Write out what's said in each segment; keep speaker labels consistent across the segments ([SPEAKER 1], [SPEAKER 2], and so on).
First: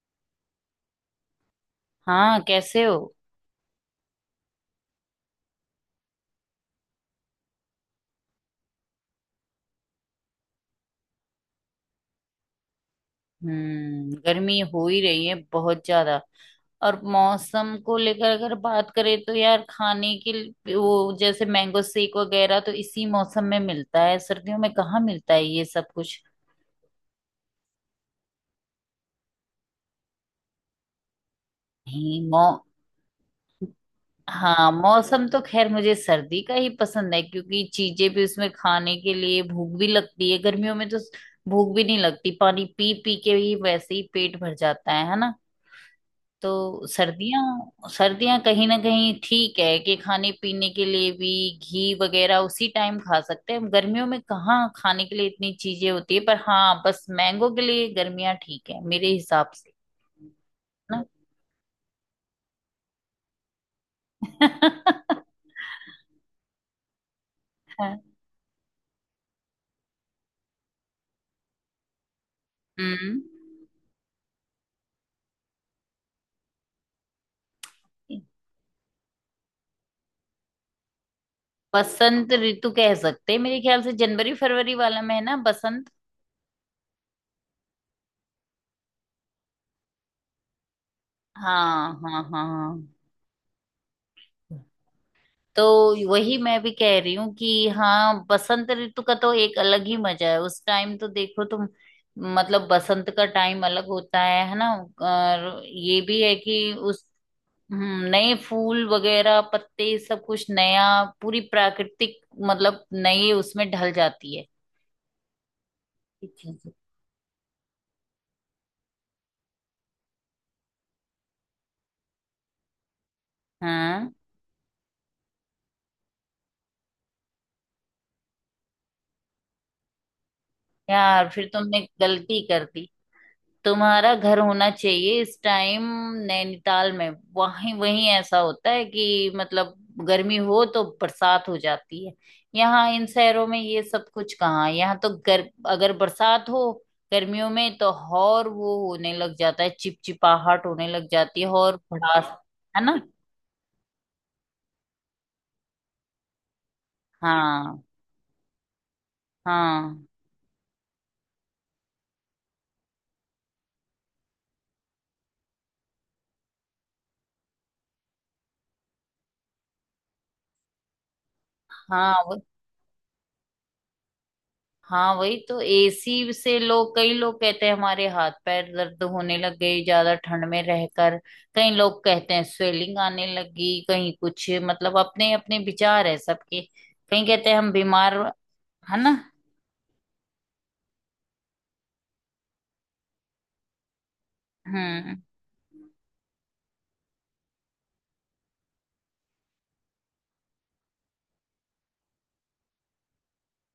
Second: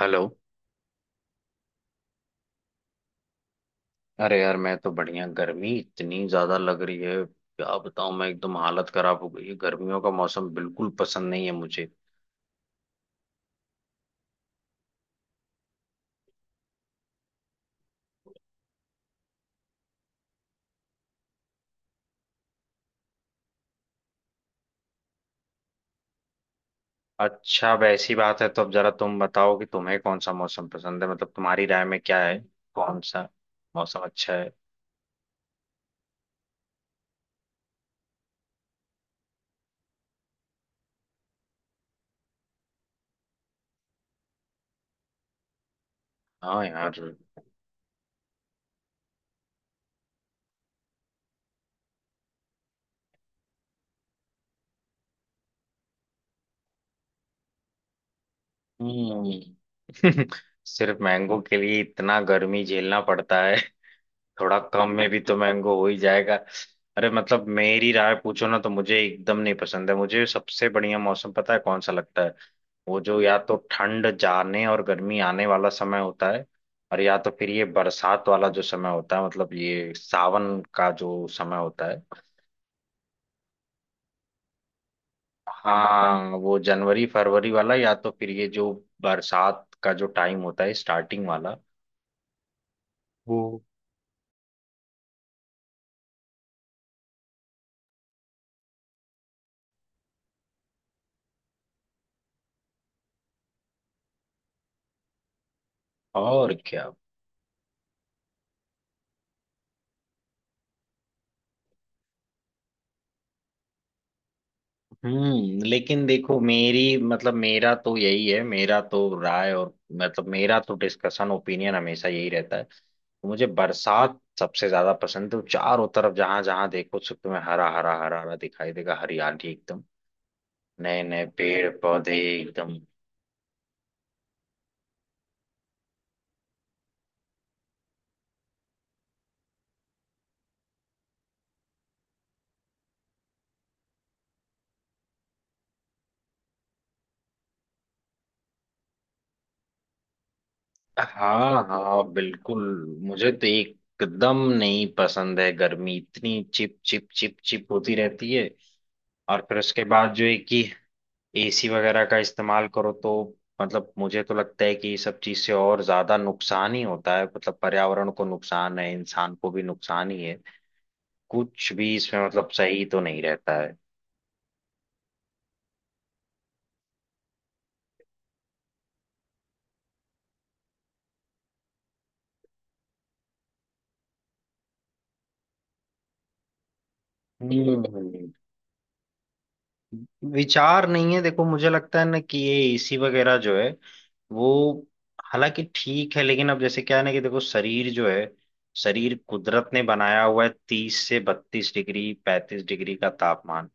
[SPEAKER 1] Hello.
[SPEAKER 2] हाँ, कैसे हो?
[SPEAKER 1] अरे यार, मैं तो बढ़िया। गर्मी इतनी ज्यादा लग रही है, क्या बताऊं, मैं एकदम हालत खराब हो गई है। गर्मियों का मौसम बिल्कुल पसंद नहीं है मुझे।
[SPEAKER 2] गर्मी हो ही रही है बहुत ज्यादा। और मौसम को लेकर अगर बात करें तो यार, वो जैसे मैंगो शेक वगैरह तो इसी मौसम में मिलता है, सर्दियों में कहाँ मिलता है ये सब कुछ।
[SPEAKER 1] अच्छा, अब ऐसी बात है तो अब जरा तुम बताओ कि तुम्हें कौन सा मौसम पसंद है, मतलब तुम्हारी राय में क्या
[SPEAKER 2] नहीं।
[SPEAKER 1] है?
[SPEAKER 2] मौ
[SPEAKER 1] कौन सा मौसम अच्छा है?
[SPEAKER 2] हाँ, मौसम तो खैर मुझे सर्दी का ही पसंद है, क्योंकि चीजें भी उसमें खाने के लिए, भूख भी लगती है। गर्मियों में तो भूख भी नहीं लगती, पानी पी पी के ही वैसे ही पेट भर जाता है ना। तो
[SPEAKER 1] हाँ यार।
[SPEAKER 2] सर्दियां सर्दियां कहीं ना कहीं ठीक है कि खाने पीने के लिए भी घी वगैरह उसी टाइम खा सकते हैं, गर्मियों में कहाँ खाने के लिए इतनी चीजें होती है। पर हाँ, बस मैंगो के लिए गर्मियां ठीक है मेरे
[SPEAKER 1] हम्म।
[SPEAKER 2] हिसाब से।
[SPEAKER 1] सिर्फ
[SPEAKER 2] ना।
[SPEAKER 1] मैंगो के लिए इतना गर्मी झेलना पड़ता है। थोड़ा कम में भी तो मैंगो हो ही जाएगा। अरे मतलब मेरी राय पूछो ना तो मुझे एकदम नहीं पसंद है, मुझे सबसे बढ़िया मौसम पता है कौन सा लगता है? वो जो
[SPEAKER 2] हम्म
[SPEAKER 1] या तो ठंड जाने और गर्मी आने वाला समय होता है। और या तो फिर ये बरसात वाला जो समय होता है, मतलब ये सावन का जो समय होता है।
[SPEAKER 2] बसंत ऋतु कह सकते हैं मेरे ख्याल से, जनवरी फरवरी वाला महीना बसंत।
[SPEAKER 1] हाँ, वो जनवरी फरवरी वाला या तो फिर ये जो बरसात का जो टाइम होता है, स्टार्टिंग वाला।
[SPEAKER 2] हाँ, हाँ, हाँ, हाँ।
[SPEAKER 1] वो।
[SPEAKER 2] तो वही मैं भी कह रही हूँ कि हाँ, बसंत ऋतु का तो एक अलग ही मजा है, उस टाइम तो देखो तुम। मतलब बसंत का टाइम अलग होता है ना। और ये भी है
[SPEAKER 1] और
[SPEAKER 2] कि
[SPEAKER 1] क्या।
[SPEAKER 2] उस। नए फूल वगैरह पत्ते सब कुछ नया। पूरी प्राकृतिक मतलब नई उसमें ढल जाती है।
[SPEAKER 1] हम्म। लेकिन
[SPEAKER 2] जी,
[SPEAKER 1] देखो,
[SPEAKER 2] जी।
[SPEAKER 1] मेरी, मतलब मेरा तो यही है, मेरा तो राय, और मतलब मेरा तो डिस्कशन ओपिनियन हमेशा यही रहता है, तो मुझे
[SPEAKER 2] हाँ
[SPEAKER 1] बरसात सबसे ज्यादा पसंद है। तो चारों तरफ जहां जहां देखो सब तुम्हें हरा हरा हरा हरा दिखाई देगा, हरियाली एकदम। नए नए
[SPEAKER 2] यार, फिर
[SPEAKER 1] पेड़
[SPEAKER 2] तुमने
[SPEAKER 1] पौधे
[SPEAKER 2] गलती कर
[SPEAKER 1] एकदम।
[SPEAKER 2] दी। तुम्हारा घर होना चाहिए इस टाइम नैनीताल में। वहीं वहीं ऐसा होता है कि मतलब गर्मी हो तो बरसात हो जाती है। यहाँ इन शहरों में ये सब कुछ कहाँ है। यहाँ तो गर अगर बरसात हो गर्मियों में तो, और वो होने लग जाता है, चिपचिपाहट होने लग जाती है
[SPEAKER 1] हाँ
[SPEAKER 2] और
[SPEAKER 1] हाँ
[SPEAKER 2] भड़ास,
[SPEAKER 1] बिल्कुल।
[SPEAKER 2] है ना।
[SPEAKER 1] मुझे तो एकदम नहीं पसंद है गर्मी, इतनी चिप चिप चिप चिप
[SPEAKER 2] हाँ,
[SPEAKER 1] होती रहती है। और फिर उसके
[SPEAKER 2] हाँ,
[SPEAKER 1] बाद जो है कि एसी वगैरह का इस्तेमाल करो, तो मतलब मुझे तो लगता है कि ये सब चीज से और ज्यादा नुकसान ही होता है, मतलब पर्यावरण को नुकसान है, इंसान को भी नुकसान ही है। कुछ भी इसमें
[SPEAKER 2] हाँ।
[SPEAKER 1] मतलब सही तो नहीं रहता है।
[SPEAKER 2] हाँ, वही तो, एसी से लोग कई लोग कहते हैं हमारे हाथ पैर दर्द होने लग गए ज्यादा ठंड में रहकर। कई लोग कहते हैं स्वेलिंग आने लगी कहीं कुछ, मतलब अपने अपने विचार है सबके। कहीं कहते हैं हम बीमार,
[SPEAKER 1] हम्म।
[SPEAKER 2] है ना।
[SPEAKER 1] विचार नहीं है, देखो मुझे लगता है ना कि ये एसी वगैरह जो है, वो
[SPEAKER 2] हम्म,
[SPEAKER 1] हालांकि ठीक है, लेकिन अब जैसे क्या है ना कि देखो शरीर जो है, शरीर कुदरत ने बनाया हुआ है 30 से 32 डिग्री 35 डिग्री का तापमान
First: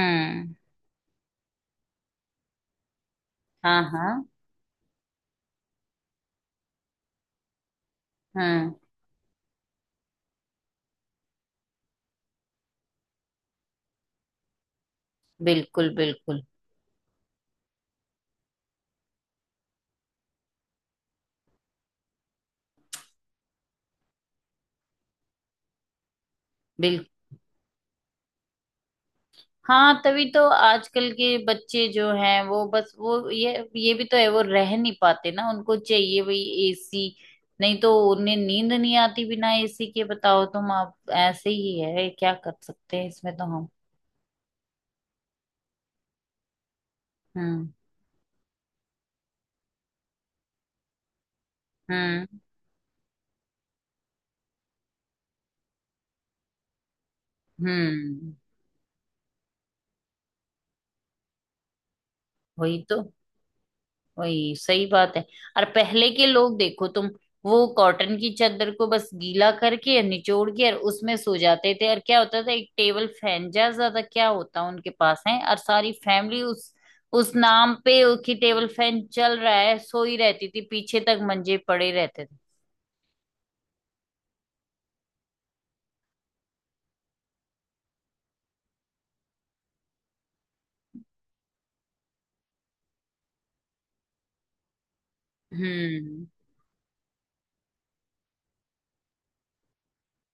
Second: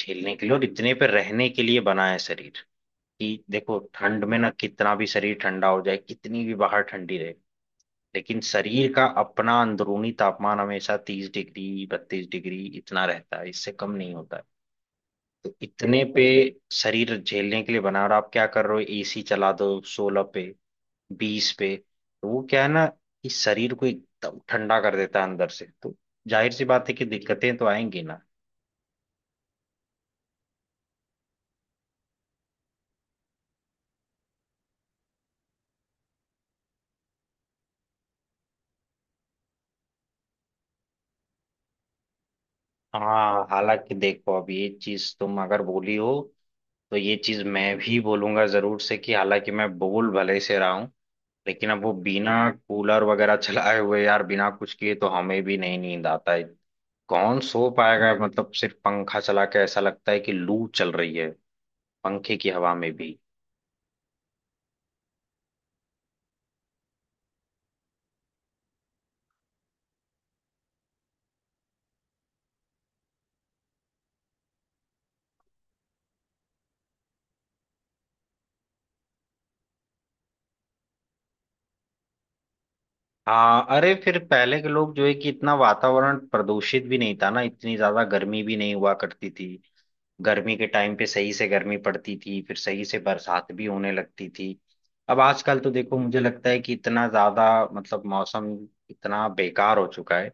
[SPEAKER 1] झेलने के लिए, और इतने पे रहने के लिए बना है शरीर। कि देखो
[SPEAKER 2] हाँ,
[SPEAKER 1] ठंड
[SPEAKER 2] हाँ।
[SPEAKER 1] में ना कितना भी शरीर ठंडा हो जाए, कितनी भी बाहर ठंडी रहे, लेकिन
[SPEAKER 2] हम्म,
[SPEAKER 1] शरीर का अपना अंदरूनी तापमान हमेशा 30 डिग्री 32 डिग्री इतना रहता है, इससे कम नहीं होता है। तो
[SPEAKER 2] बिल्कुल,
[SPEAKER 1] इतने पे
[SPEAKER 2] बिल्कुल,
[SPEAKER 1] शरीर झेलने के लिए बना, और आप क्या कर रहे हो? एसी चला दो 16 पे, 20 पे। तो वो क्या है ना कि शरीर को एकदम ठंडा कर देता है अंदर से, तो जाहिर सी बात है कि
[SPEAKER 2] बिल्कुल।
[SPEAKER 1] दिक्कतें तो आएंगी ना।
[SPEAKER 2] हाँ, तभी तो आजकल के बच्चे जो हैं वो बस वो ये भी तो है, वो रह नहीं पाते ना, उनको चाहिए भाई एसी। नहीं तो उन्हें नींद नहीं आती बिना एसी के। बताओ तुम, आप ऐसे ही है, क्या कर सकते हैं इसमें तो
[SPEAKER 1] हाँ,
[SPEAKER 2] हम।
[SPEAKER 1] हालांकि देखो अब ये चीज तुम अगर बोली हो, तो ये चीज
[SPEAKER 2] हम्म,
[SPEAKER 1] मैं भी बोलूंगा जरूर से, कि हालांकि मैं बोल भले से रहा हूं, लेकिन अब वो
[SPEAKER 2] हम्म,
[SPEAKER 1] बिना कूलर वगैरह चलाए हुए यार, बिना कुछ किए तो हमें भी नहीं नींद आता है। कौन सो पाएगा?
[SPEAKER 2] हम्म।
[SPEAKER 1] मतलब सिर्फ पंखा चला के ऐसा लगता है कि लू चल रही है पंखे की हवा
[SPEAKER 2] वही
[SPEAKER 1] में
[SPEAKER 2] तो।
[SPEAKER 1] भी।
[SPEAKER 2] वही सही बात है। और पहले के लोग देखो तुम, वो कॉटन की चादर को बस गीला करके और निचोड़ के और उसमें सो जाते थे। और क्या होता था, एक टेबल फैन, ज्यादा ज्यादा क्या होता उनके पास है। और सारी फैमिली उस नाम पे कि टेबल फैन चल रहा है, सोई रहती थी पीछे तक, मंजे पड़े रहते थे।
[SPEAKER 1] हाँ, अरे फिर पहले के लोग जो है कि इतना वातावरण प्रदूषित भी नहीं था ना, इतनी ज्यादा गर्मी भी नहीं हुआ करती थी। गर्मी के टाइम पे सही से गर्मी पड़ती थी, फिर सही से बरसात भी होने लगती थी। अब आजकल तो देखो मुझे
[SPEAKER 2] हम्म।
[SPEAKER 1] लगता है कि इतना ज्यादा, मतलब मौसम इतना बेकार हो चुका है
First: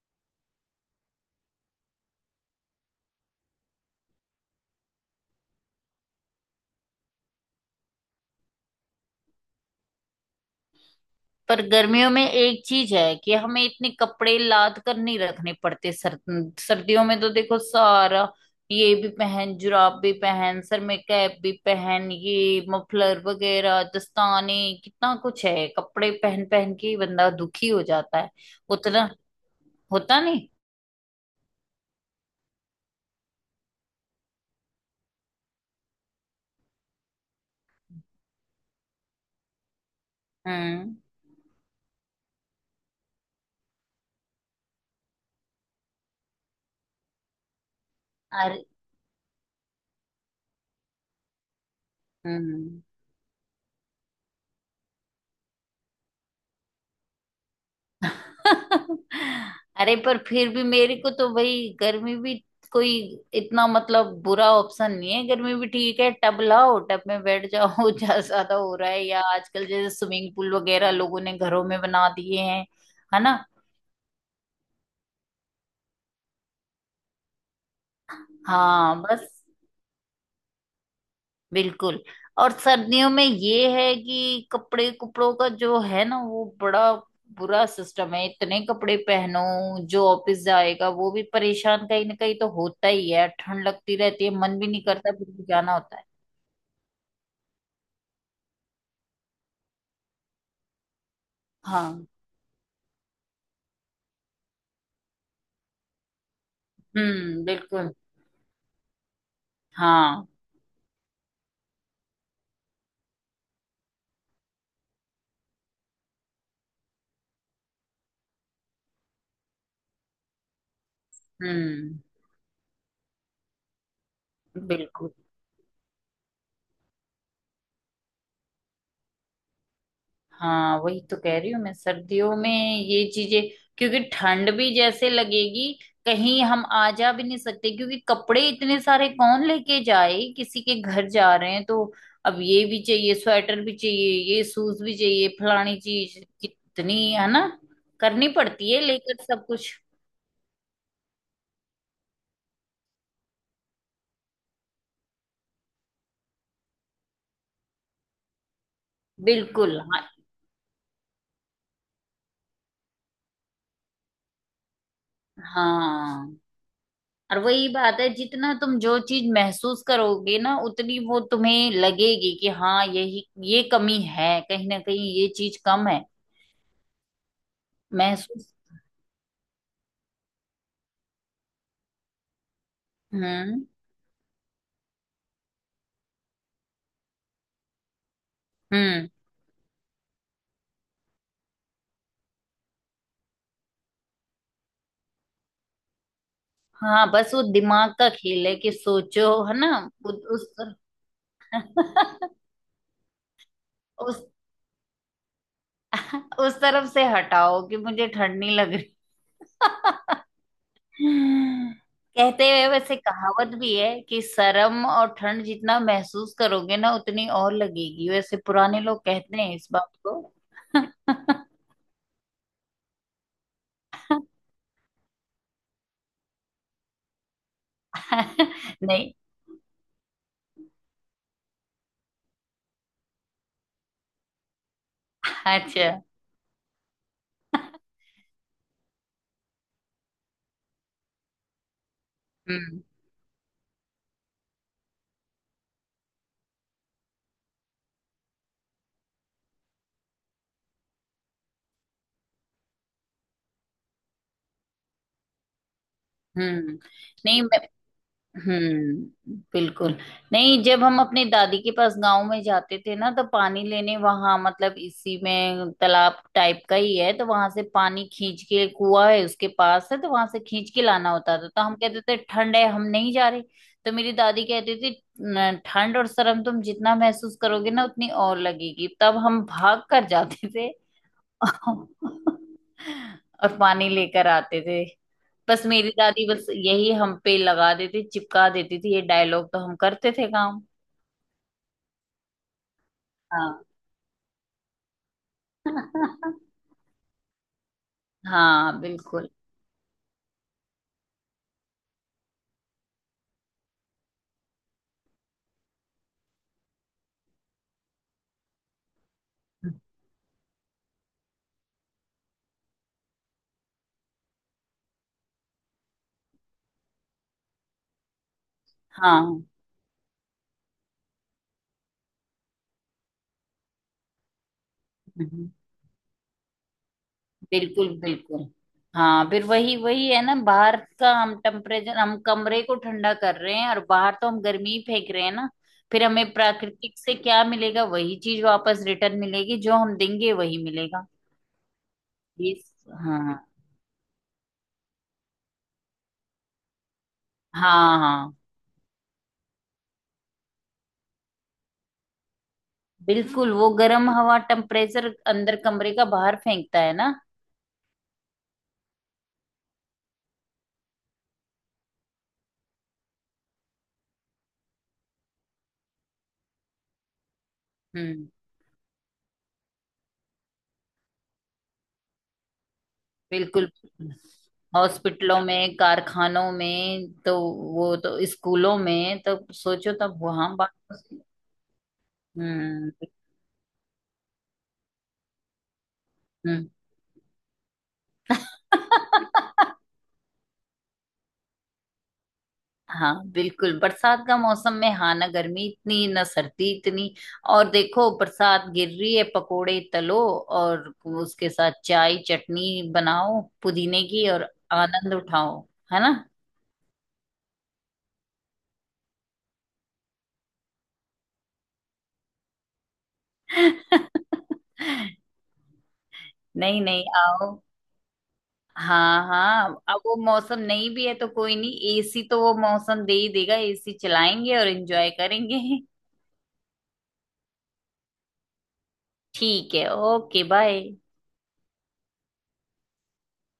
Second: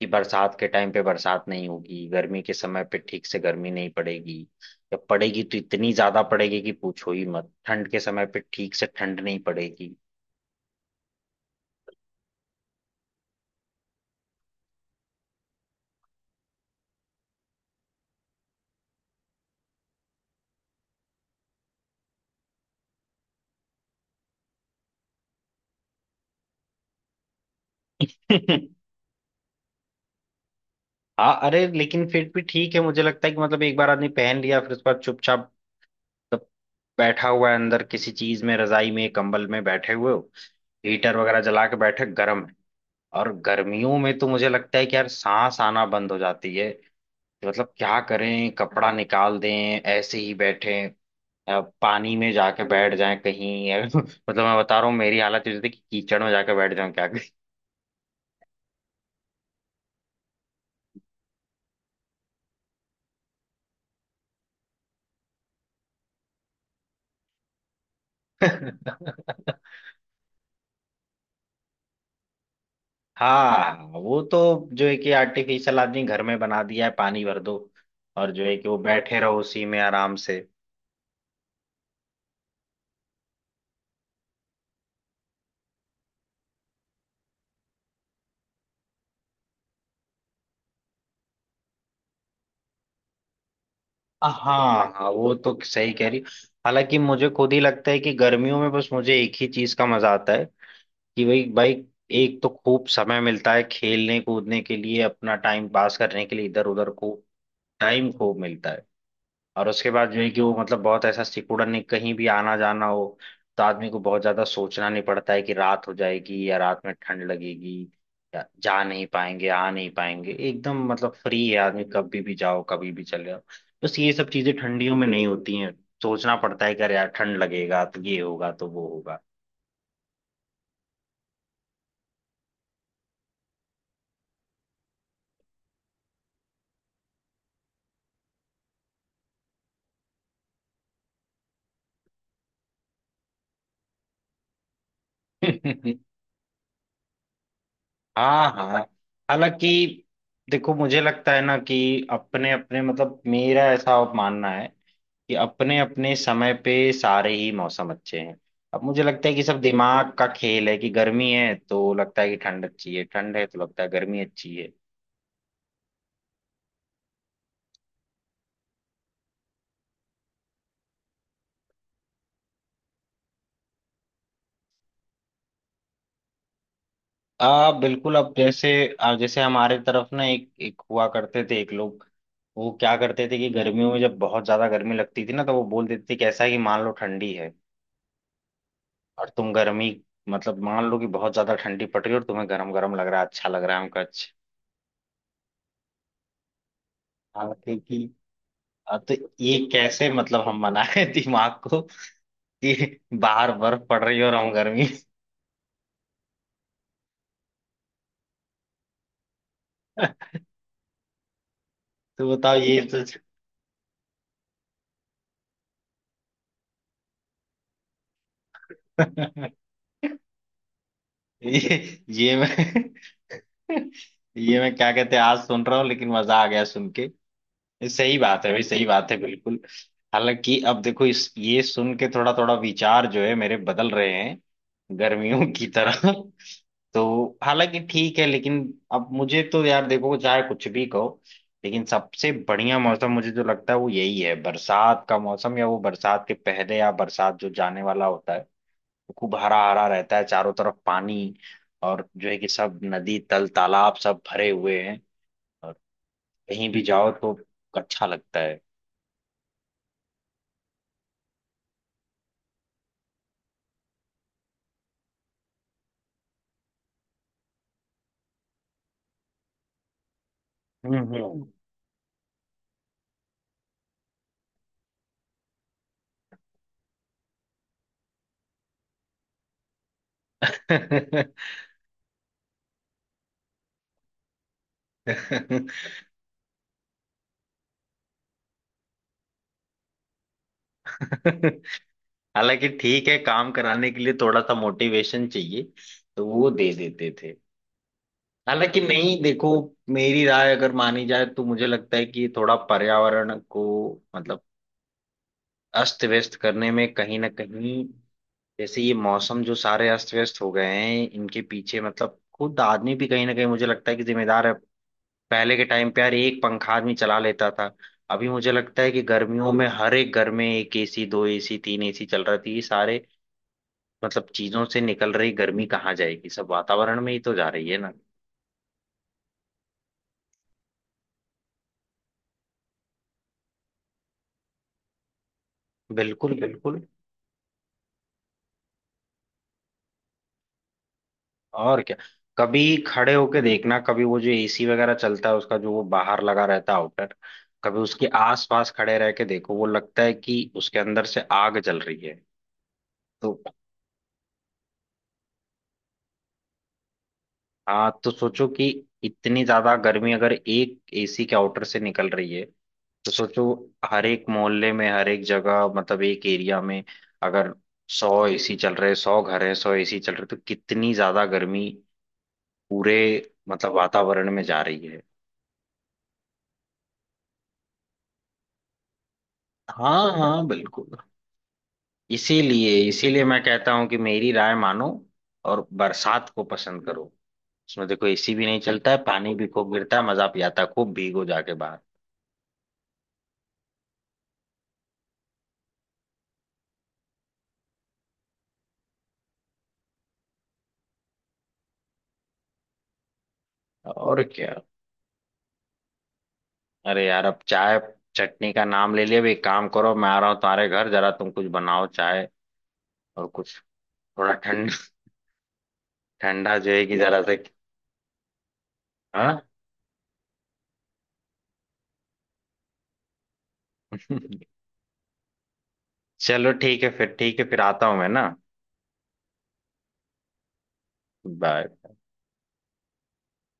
[SPEAKER 1] कि बरसात के टाइम पे बरसात नहीं होगी, गर्मी के समय पे ठीक से गर्मी नहीं पड़ेगी, या पड़ेगी तो इतनी ज्यादा पड़ेगी कि पूछो ही मत, ठंड के समय पे ठीक से ठंड नहीं पड़ेगी।
[SPEAKER 2] पर गर्मियों में एक चीज है कि हमें इतने कपड़े लाद कर नहीं रखने पड़ते। सर्दियों में तो देखो, सारा ये भी पहन, जुराब भी पहन, सर में कैप भी पहन, ये मफलर वगैरह दस्ताने, कितना कुछ है। कपड़े पहन पहन के ही बंदा दुखी हो जाता है, उतना होता नहीं।
[SPEAKER 1] हाँ, अरे लेकिन फिर भी ठीक है, मुझे लगता है कि मतलब एक बार आदमी पहन लिया फिर उसके बाद चुपचाप सब बैठा हुआ है अंदर किसी चीज में, रजाई में, कंबल में बैठे हुए हो,
[SPEAKER 2] हम्म।
[SPEAKER 1] हीटर वगैरह जला के बैठे गर्म है। और गर्मियों में तो मुझे लगता है कि यार सांस आना बंद हो जाती है, तो मतलब क्या करें,
[SPEAKER 2] अरे।
[SPEAKER 1] कपड़ा निकाल दें, ऐसे ही बैठे, पानी में जाके
[SPEAKER 2] हम्म।
[SPEAKER 1] बैठ जाएं कहीं। मतलब मैं बता रहा हूँ, मेरी हालत ये होती है कि कीचड़ में जाके बैठ जाऊं क्या
[SPEAKER 2] अरे, पर फिर भी मेरे को तो भाई, गर्मी भी कोई इतना, मतलब बुरा ऑप्शन नहीं है। गर्मी भी ठीक है, टब लाओ, टब में बैठ जाओ, जहाँ ज्यादा
[SPEAKER 1] करें।
[SPEAKER 2] हो रहा है। या आजकल जैसे स्विमिंग पूल वगैरह लोगों ने घरों में बना दिए हैं, है ना।
[SPEAKER 1] हाँ वो तो जो है कि आर्टिफिशियल आदमी घर में बना दिया है, पानी भर दो और जो है कि वो
[SPEAKER 2] हाँ,
[SPEAKER 1] बैठे
[SPEAKER 2] बस,
[SPEAKER 1] रहो उसी में आराम से।
[SPEAKER 2] बिल्कुल। और सर्दियों में ये है कि कपड़े कपड़ों का जो है ना, वो बड़ा बुरा सिस्टम है, इतने कपड़े पहनो। जो ऑफिस जाएगा वो भी परेशान कहीं ना कहीं तो होता ही है, ठंड लगती रहती है, मन भी नहीं
[SPEAKER 1] हाँ हाँ,
[SPEAKER 2] करता फिर
[SPEAKER 1] वो
[SPEAKER 2] भी
[SPEAKER 1] तो
[SPEAKER 2] जाना
[SPEAKER 1] सही
[SPEAKER 2] होता है।
[SPEAKER 1] कह रही, हालांकि मुझे खुद ही लगता है कि गर्मियों में बस मुझे एक ही चीज का मजा आता है कि भाई भाई,
[SPEAKER 2] हाँ,
[SPEAKER 1] एक तो खूब समय मिलता है खेलने कूदने के लिए, अपना टाइम पास करने के लिए इधर उधर खूब
[SPEAKER 2] हम्म, बिल्कुल।
[SPEAKER 1] टाइम खूब मिलता है। और उसके बाद जो
[SPEAKER 2] हाँ,
[SPEAKER 1] है कि वो मतलब बहुत ऐसा सिकुड़न नहीं, कहीं भी आना जाना हो तो आदमी को बहुत ज्यादा सोचना नहीं पड़ता है कि रात हो जाएगी, या रात में ठंड लगेगी, या जा नहीं पाएंगे, आ नहीं पाएंगे, एकदम मतलब फ्री है आदमी,
[SPEAKER 2] हम्म,
[SPEAKER 1] कभी भी जाओ कभी भी चले जाओ। बस ये सब चीजें ठंडियों में
[SPEAKER 2] बिल्कुल।
[SPEAKER 1] नहीं होती हैं। सोचना पड़ता है कि अरे यार ठंड लगेगा तो ये होगा, तो वो होगा।
[SPEAKER 2] हाँ, वही तो कह रही हूँ मैं, सर्दियों में ये चीजें। क्योंकि ठंड भी जैसे लगेगी, कहीं हम आ जा भी नहीं सकते, क्योंकि कपड़े इतने सारे कौन लेके जाए। किसी के घर जा रहे हैं तो अब ये भी चाहिए, स्वेटर भी चाहिए, ये शूज भी चाहिए, फलानी चीज, कितनी है ना। करनी
[SPEAKER 1] हाँ
[SPEAKER 2] पड़ती
[SPEAKER 1] हाँ,
[SPEAKER 2] है लेकर सब
[SPEAKER 1] हालांकि
[SPEAKER 2] कुछ।
[SPEAKER 1] देखो मुझे लगता है ना कि अपने अपने, मतलब मेरा ऐसा मानना है कि अपने अपने समय पे सारे ही मौसम अच्छे हैं। अब मुझे लगता है कि सब
[SPEAKER 2] बिल्कुल, हाँ,
[SPEAKER 1] दिमाग का खेल है कि गर्मी है तो लगता है कि ठंड अच्छी है, ठंड है तो लगता है गर्मी अच्छी है।
[SPEAKER 2] हाँ। और वही बात है, जितना तुम जो चीज महसूस करोगे ना उतनी वो तुम्हें लगेगी कि हाँ यही। ये कमी है कहीं ना कहीं, ये चीज कम है
[SPEAKER 1] आ बिल्कुल, अब
[SPEAKER 2] महसूस।
[SPEAKER 1] जैसे जैसे हमारे तरफ ना एक एक हुआ करते थे, एक लोग, वो क्या करते थे कि
[SPEAKER 2] हम्म,
[SPEAKER 1] गर्मियों में जब बहुत ज्यादा गर्मी लगती थी ना तो वो बोल देते थे कि ऐसा है कि मान लो ठंडी है,
[SPEAKER 2] हम्म,
[SPEAKER 1] और तुम गर्मी, मतलब मान लो कि बहुत ज्यादा ठंडी पड़ रही है और तुम्हें गर्म गर्म लग रहा है, अच्छा लग रहा है हमको अच्छा।
[SPEAKER 2] हाँ, बस वो
[SPEAKER 1] हाँ,
[SPEAKER 2] दिमाग
[SPEAKER 1] क्योंकि
[SPEAKER 2] का खेल है कि
[SPEAKER 1] अब तो
[SPEAKER 2] सोचो, है
[SPEAKER 1] ये
[SPEAKER 2] ना।
[SPEAKER 1] कैसे
[SPEAKER 2] उस।
[SPEAKER 1] मतलब हम मनाए दिमाग को कि बाहर बर्फ पड़ रही है
[SPEAKER 2] उस
[SPEAKER 1] और हम गर्मी।
[SPEAKER 2] उस तरफ से हटाओ कि मुझे ठंड नहीं लग रही।
[SPEAKER 1] तो
[SPEAKER 2] कहते
[SPEAKER 1] बताओ
[SPEAKER 2] हुए,
[SPEAKER 1] ये
[SPEAKER 2] वैसे
[SPEAKER 1] तो
[SPEAKER 2] कहावत भी है कि शर्म और ठंड जितना महसूस करोगे ना, उतनी और लगेगी। वैसे पुराने लोग कहते हैं इस बात को।
[SPEAKER 1] ये मैं ये मैं क्या कहते हैं आज सुन रहा हूँ, लेकिन मजा आ गया सुन के। ये सही बात है भाई, सही बात
[SPEAKER 2] नहीं।
[SPEAKER 1] है बिल्कुल। हालांकि अब देखो, इस ये सुन के थोड़ा थोड़ा विचार जो है मेरे बदल रहे हैं गर्मियों की
[SPEAKER 2] अच्छा।
[SPEAKER 1] तरह। तो हालांकि ठीक है, लेकिन अब मुझे तो यार देखो चाहे कुछ भी कहो, लेकिन सबसे बढ़िया
[SPEAKER 2] हम्म,
[SPEAKER 1] मौसम मुझे जो लगता है वो यही है, बरसात का मौसम, या वो बरसात के पहले या बरसात जो जाने वाला होता है। वो खूब हरा हरा रहता है, चारों तरफ पानी, और जो है कि सब नदी तल तालाब सब भरे हुए हैं, और कहीं
[SPEAKER 2] हम्म।
[SPEAKER 1] भी जाओ तो
[SPEAKER 2] नहीं।
[SPEAKER 1] अच्छा लगता है।
[SPEAKER 2] हम्म। बिल्कुल। नहीं, जब हम अपने दादी के पास गांव में जाते थे ना, तो पानी लेने वहां, मतलब इसी में तालाब टाइप का ही है, तो वहां से पानी खींच के, कुआं है उसके पास है, तो वहां से खींच के
[SPEAKER 1] हम्म
[SPEAKER 2] लाना होता था।
[SPEAKER 1] हम्म।
[SPEAKER 2] तो हम कहते थे ठंड है, हम नहीं जा रहे। तो मेरी दादी कहती थी, "न, ठंड और शर्म तुम जितना महसूस करोगे ना उतनी और लगेगी।" तब हम भाग कर जाते थे। और पानी लेकर आते थे। बस मेरी दादी, बस यही हम पे लगा देती, चिपका देती थी ये डायलॉग, तो हम करते थे काम।
[SPEAKER 1] हालांकि ठीक है, काम
[SPEAKER 2] हाँ।
[SPEAKER 1] कराने के लिए थोड़ा सा मोटिवेशन चाहिए, तो वो दे देते थे। हालांकि
[SPEAKER 2] हाँ,
[SPEAKER 1] नहीं,
[SPEAKER 2] बिल्कुल।
[SPEAKER 1] देखो मेरी राय अगर मानी जाए तो मुझे लगता है कि थोड़ा पर्यावरण को मतलब अस्त व्यस्त करने में, कहीं ना कहीं जैसे ये मौसम जो सारे अस्त व्यस्त हो गए हैं, इनके पीछे मतलब खुद आदमी भी कहीं ना कहीं मुझे लगता है कि जिम्मेदार है। पहले के टाइम पे यार एक पंखा आदमी चला लेता था, अभी मुझे लगता है कि
[SPEAKER 2] हाँ,
[SPEAKER 1] गर्मियों में हर एक घर में एक एसी, दो एसी, तीन एसी चल रहा थी, ये सारे मतलब चीजों से निकल रही
[SPEAKER 2] हम्म,
[SPEAKER 1] गर्मी कहाँ जाएगी? सब वातावरण में ही तो जा रही है
[SPEAKER 2] बिल्कुल,
[SPEAKER 1] ना।
[SPEAKER 2] बिल्कुल। हाँ, फिर वही वही है ना, बाहर का हम टेम्परेचर, हम कमरे को ठंडा कर रहे हैं और बाहर तो हम गर्मी ही फेंक रहे हैं ना। फिर हमें
[SPEAKER 1] बिल्कुल बिल्कुल,
[SPEAKER 2] प्राकृतिक से क्या मिलेगा, वही चीज वापस रिटर्न मिलेगी, जो हम देंगे वही मिलेगा।
[SPEAKER 1] और क्या।
[SPEAKER 2] ये
[SPEAKER 1] कभी खड़े
[SPEAKER 2] हाँ,
[SPEAKER 1] होके देखना, कभी वो जो एसी वगैरह चलता है उसका जो वो बाहर लगा रहता है आउटर, कभी
[SPEAKER 2] हाँ,
[SPEAKER 1] उसके
[SPEAKER 2] हाँ,
[SPEAKER 1] आसपास खड़े रह के देखो, वो लगता है कि उसके अंदर से आग जल रही है। तो
[SPEAKER 2] बिल्कुल। वो गर्म हवा टेम्परेचर अंदर कमरे का बाहर फेंकता है ना।
[SPEAKER 1] हाँ, तो सोचो कि इतनी ज्यादा गर्मी अगर एक एसी के आउटर से निकल रही है, तो सोचो हर एक मोहल्ले में, हर एक जगह, मतलब एक एरिया में अगर 100
[SPEAKER 2] हम्म,
[SPEAKER 1] एसी चल रहे, 100 घर हैं, 100 एसी चल रहे, तो कितनी ज्यादा गर्मी पूरे
[SPEAKER 2] बिल्कुल।
[SPEAKER 1] मतलब वातावरण में जा रही है।
[SPEAKER 2] हॉस्पिटलों में, कारखानों में तो, वो तो स्कूलों में तो सोचो
[SPEAKER 1] हाँ
[SPEAKER 2] तब
[SPEAKER 1] हाँ
[SPEAKER 2] वहां बात।
[SPEAKER 1] बिल्कुल, इसीलिए
[SPEAKER 2] हम्म,
[SPEAKER 1] इसीलिए मैं कहता हूँ कि मेरी राय मानो और बरसात को
[SPEAKER 2] हम्म।
[SPEAKER 1] पसंद करो। उसमें देखो एसी भी नहीं चलता है, पानी भी खूब गिरता है, मजा भी आता है खूब भीगो जाके बाहर।
[SPEAKER 2] हाँ, बिल्कुल, बरसात का मौसम में, हाँ, ना गर्मी इतनी ना सर्दी इतनी। और देखो बरसात गिर रही है, पकोड़े तलो और उसके साथ चाय, चटनी बनाओ पुदीने
[SPEAKER 1] और
[SPEAKER 2] की और
[SPEAKER 1] क्या,
[SPEAKER 2] आनंद उठाओ, है ना।
[SPEAKER 1] अरे यार अब चाय चटनी का नाम ले लिया, अब एक काम करो, मैं आ रहा हूँ तुम्हारे घर, जरा तुम कुछ बनाओ चाय और कुछ, थोड़ा
[SPEAKER 2] नहीं,
[SPEAKER 1] ठंडा जो है कि
[SPEAKER 2] नहीं,
[SPEAKER 1] जरा से।
[SPEAKER 2] आओ। हाँ,
[SPEAKER 1] हाँ।
[SPEAKER 2] हाँ, अब वो मौसम नहीं भी है तो कोई नहीं, एसी तो वो मौसम दे ही देगा, एसी चलाएंगे और एंजॉय करेंगे।
[SPEAKER 1] चलो ठीक है, फिर आता हूँ मैं ना।
[SPEAKER 2] ठीक है, ओके, बाय।
[SPEAKER 1] बाय।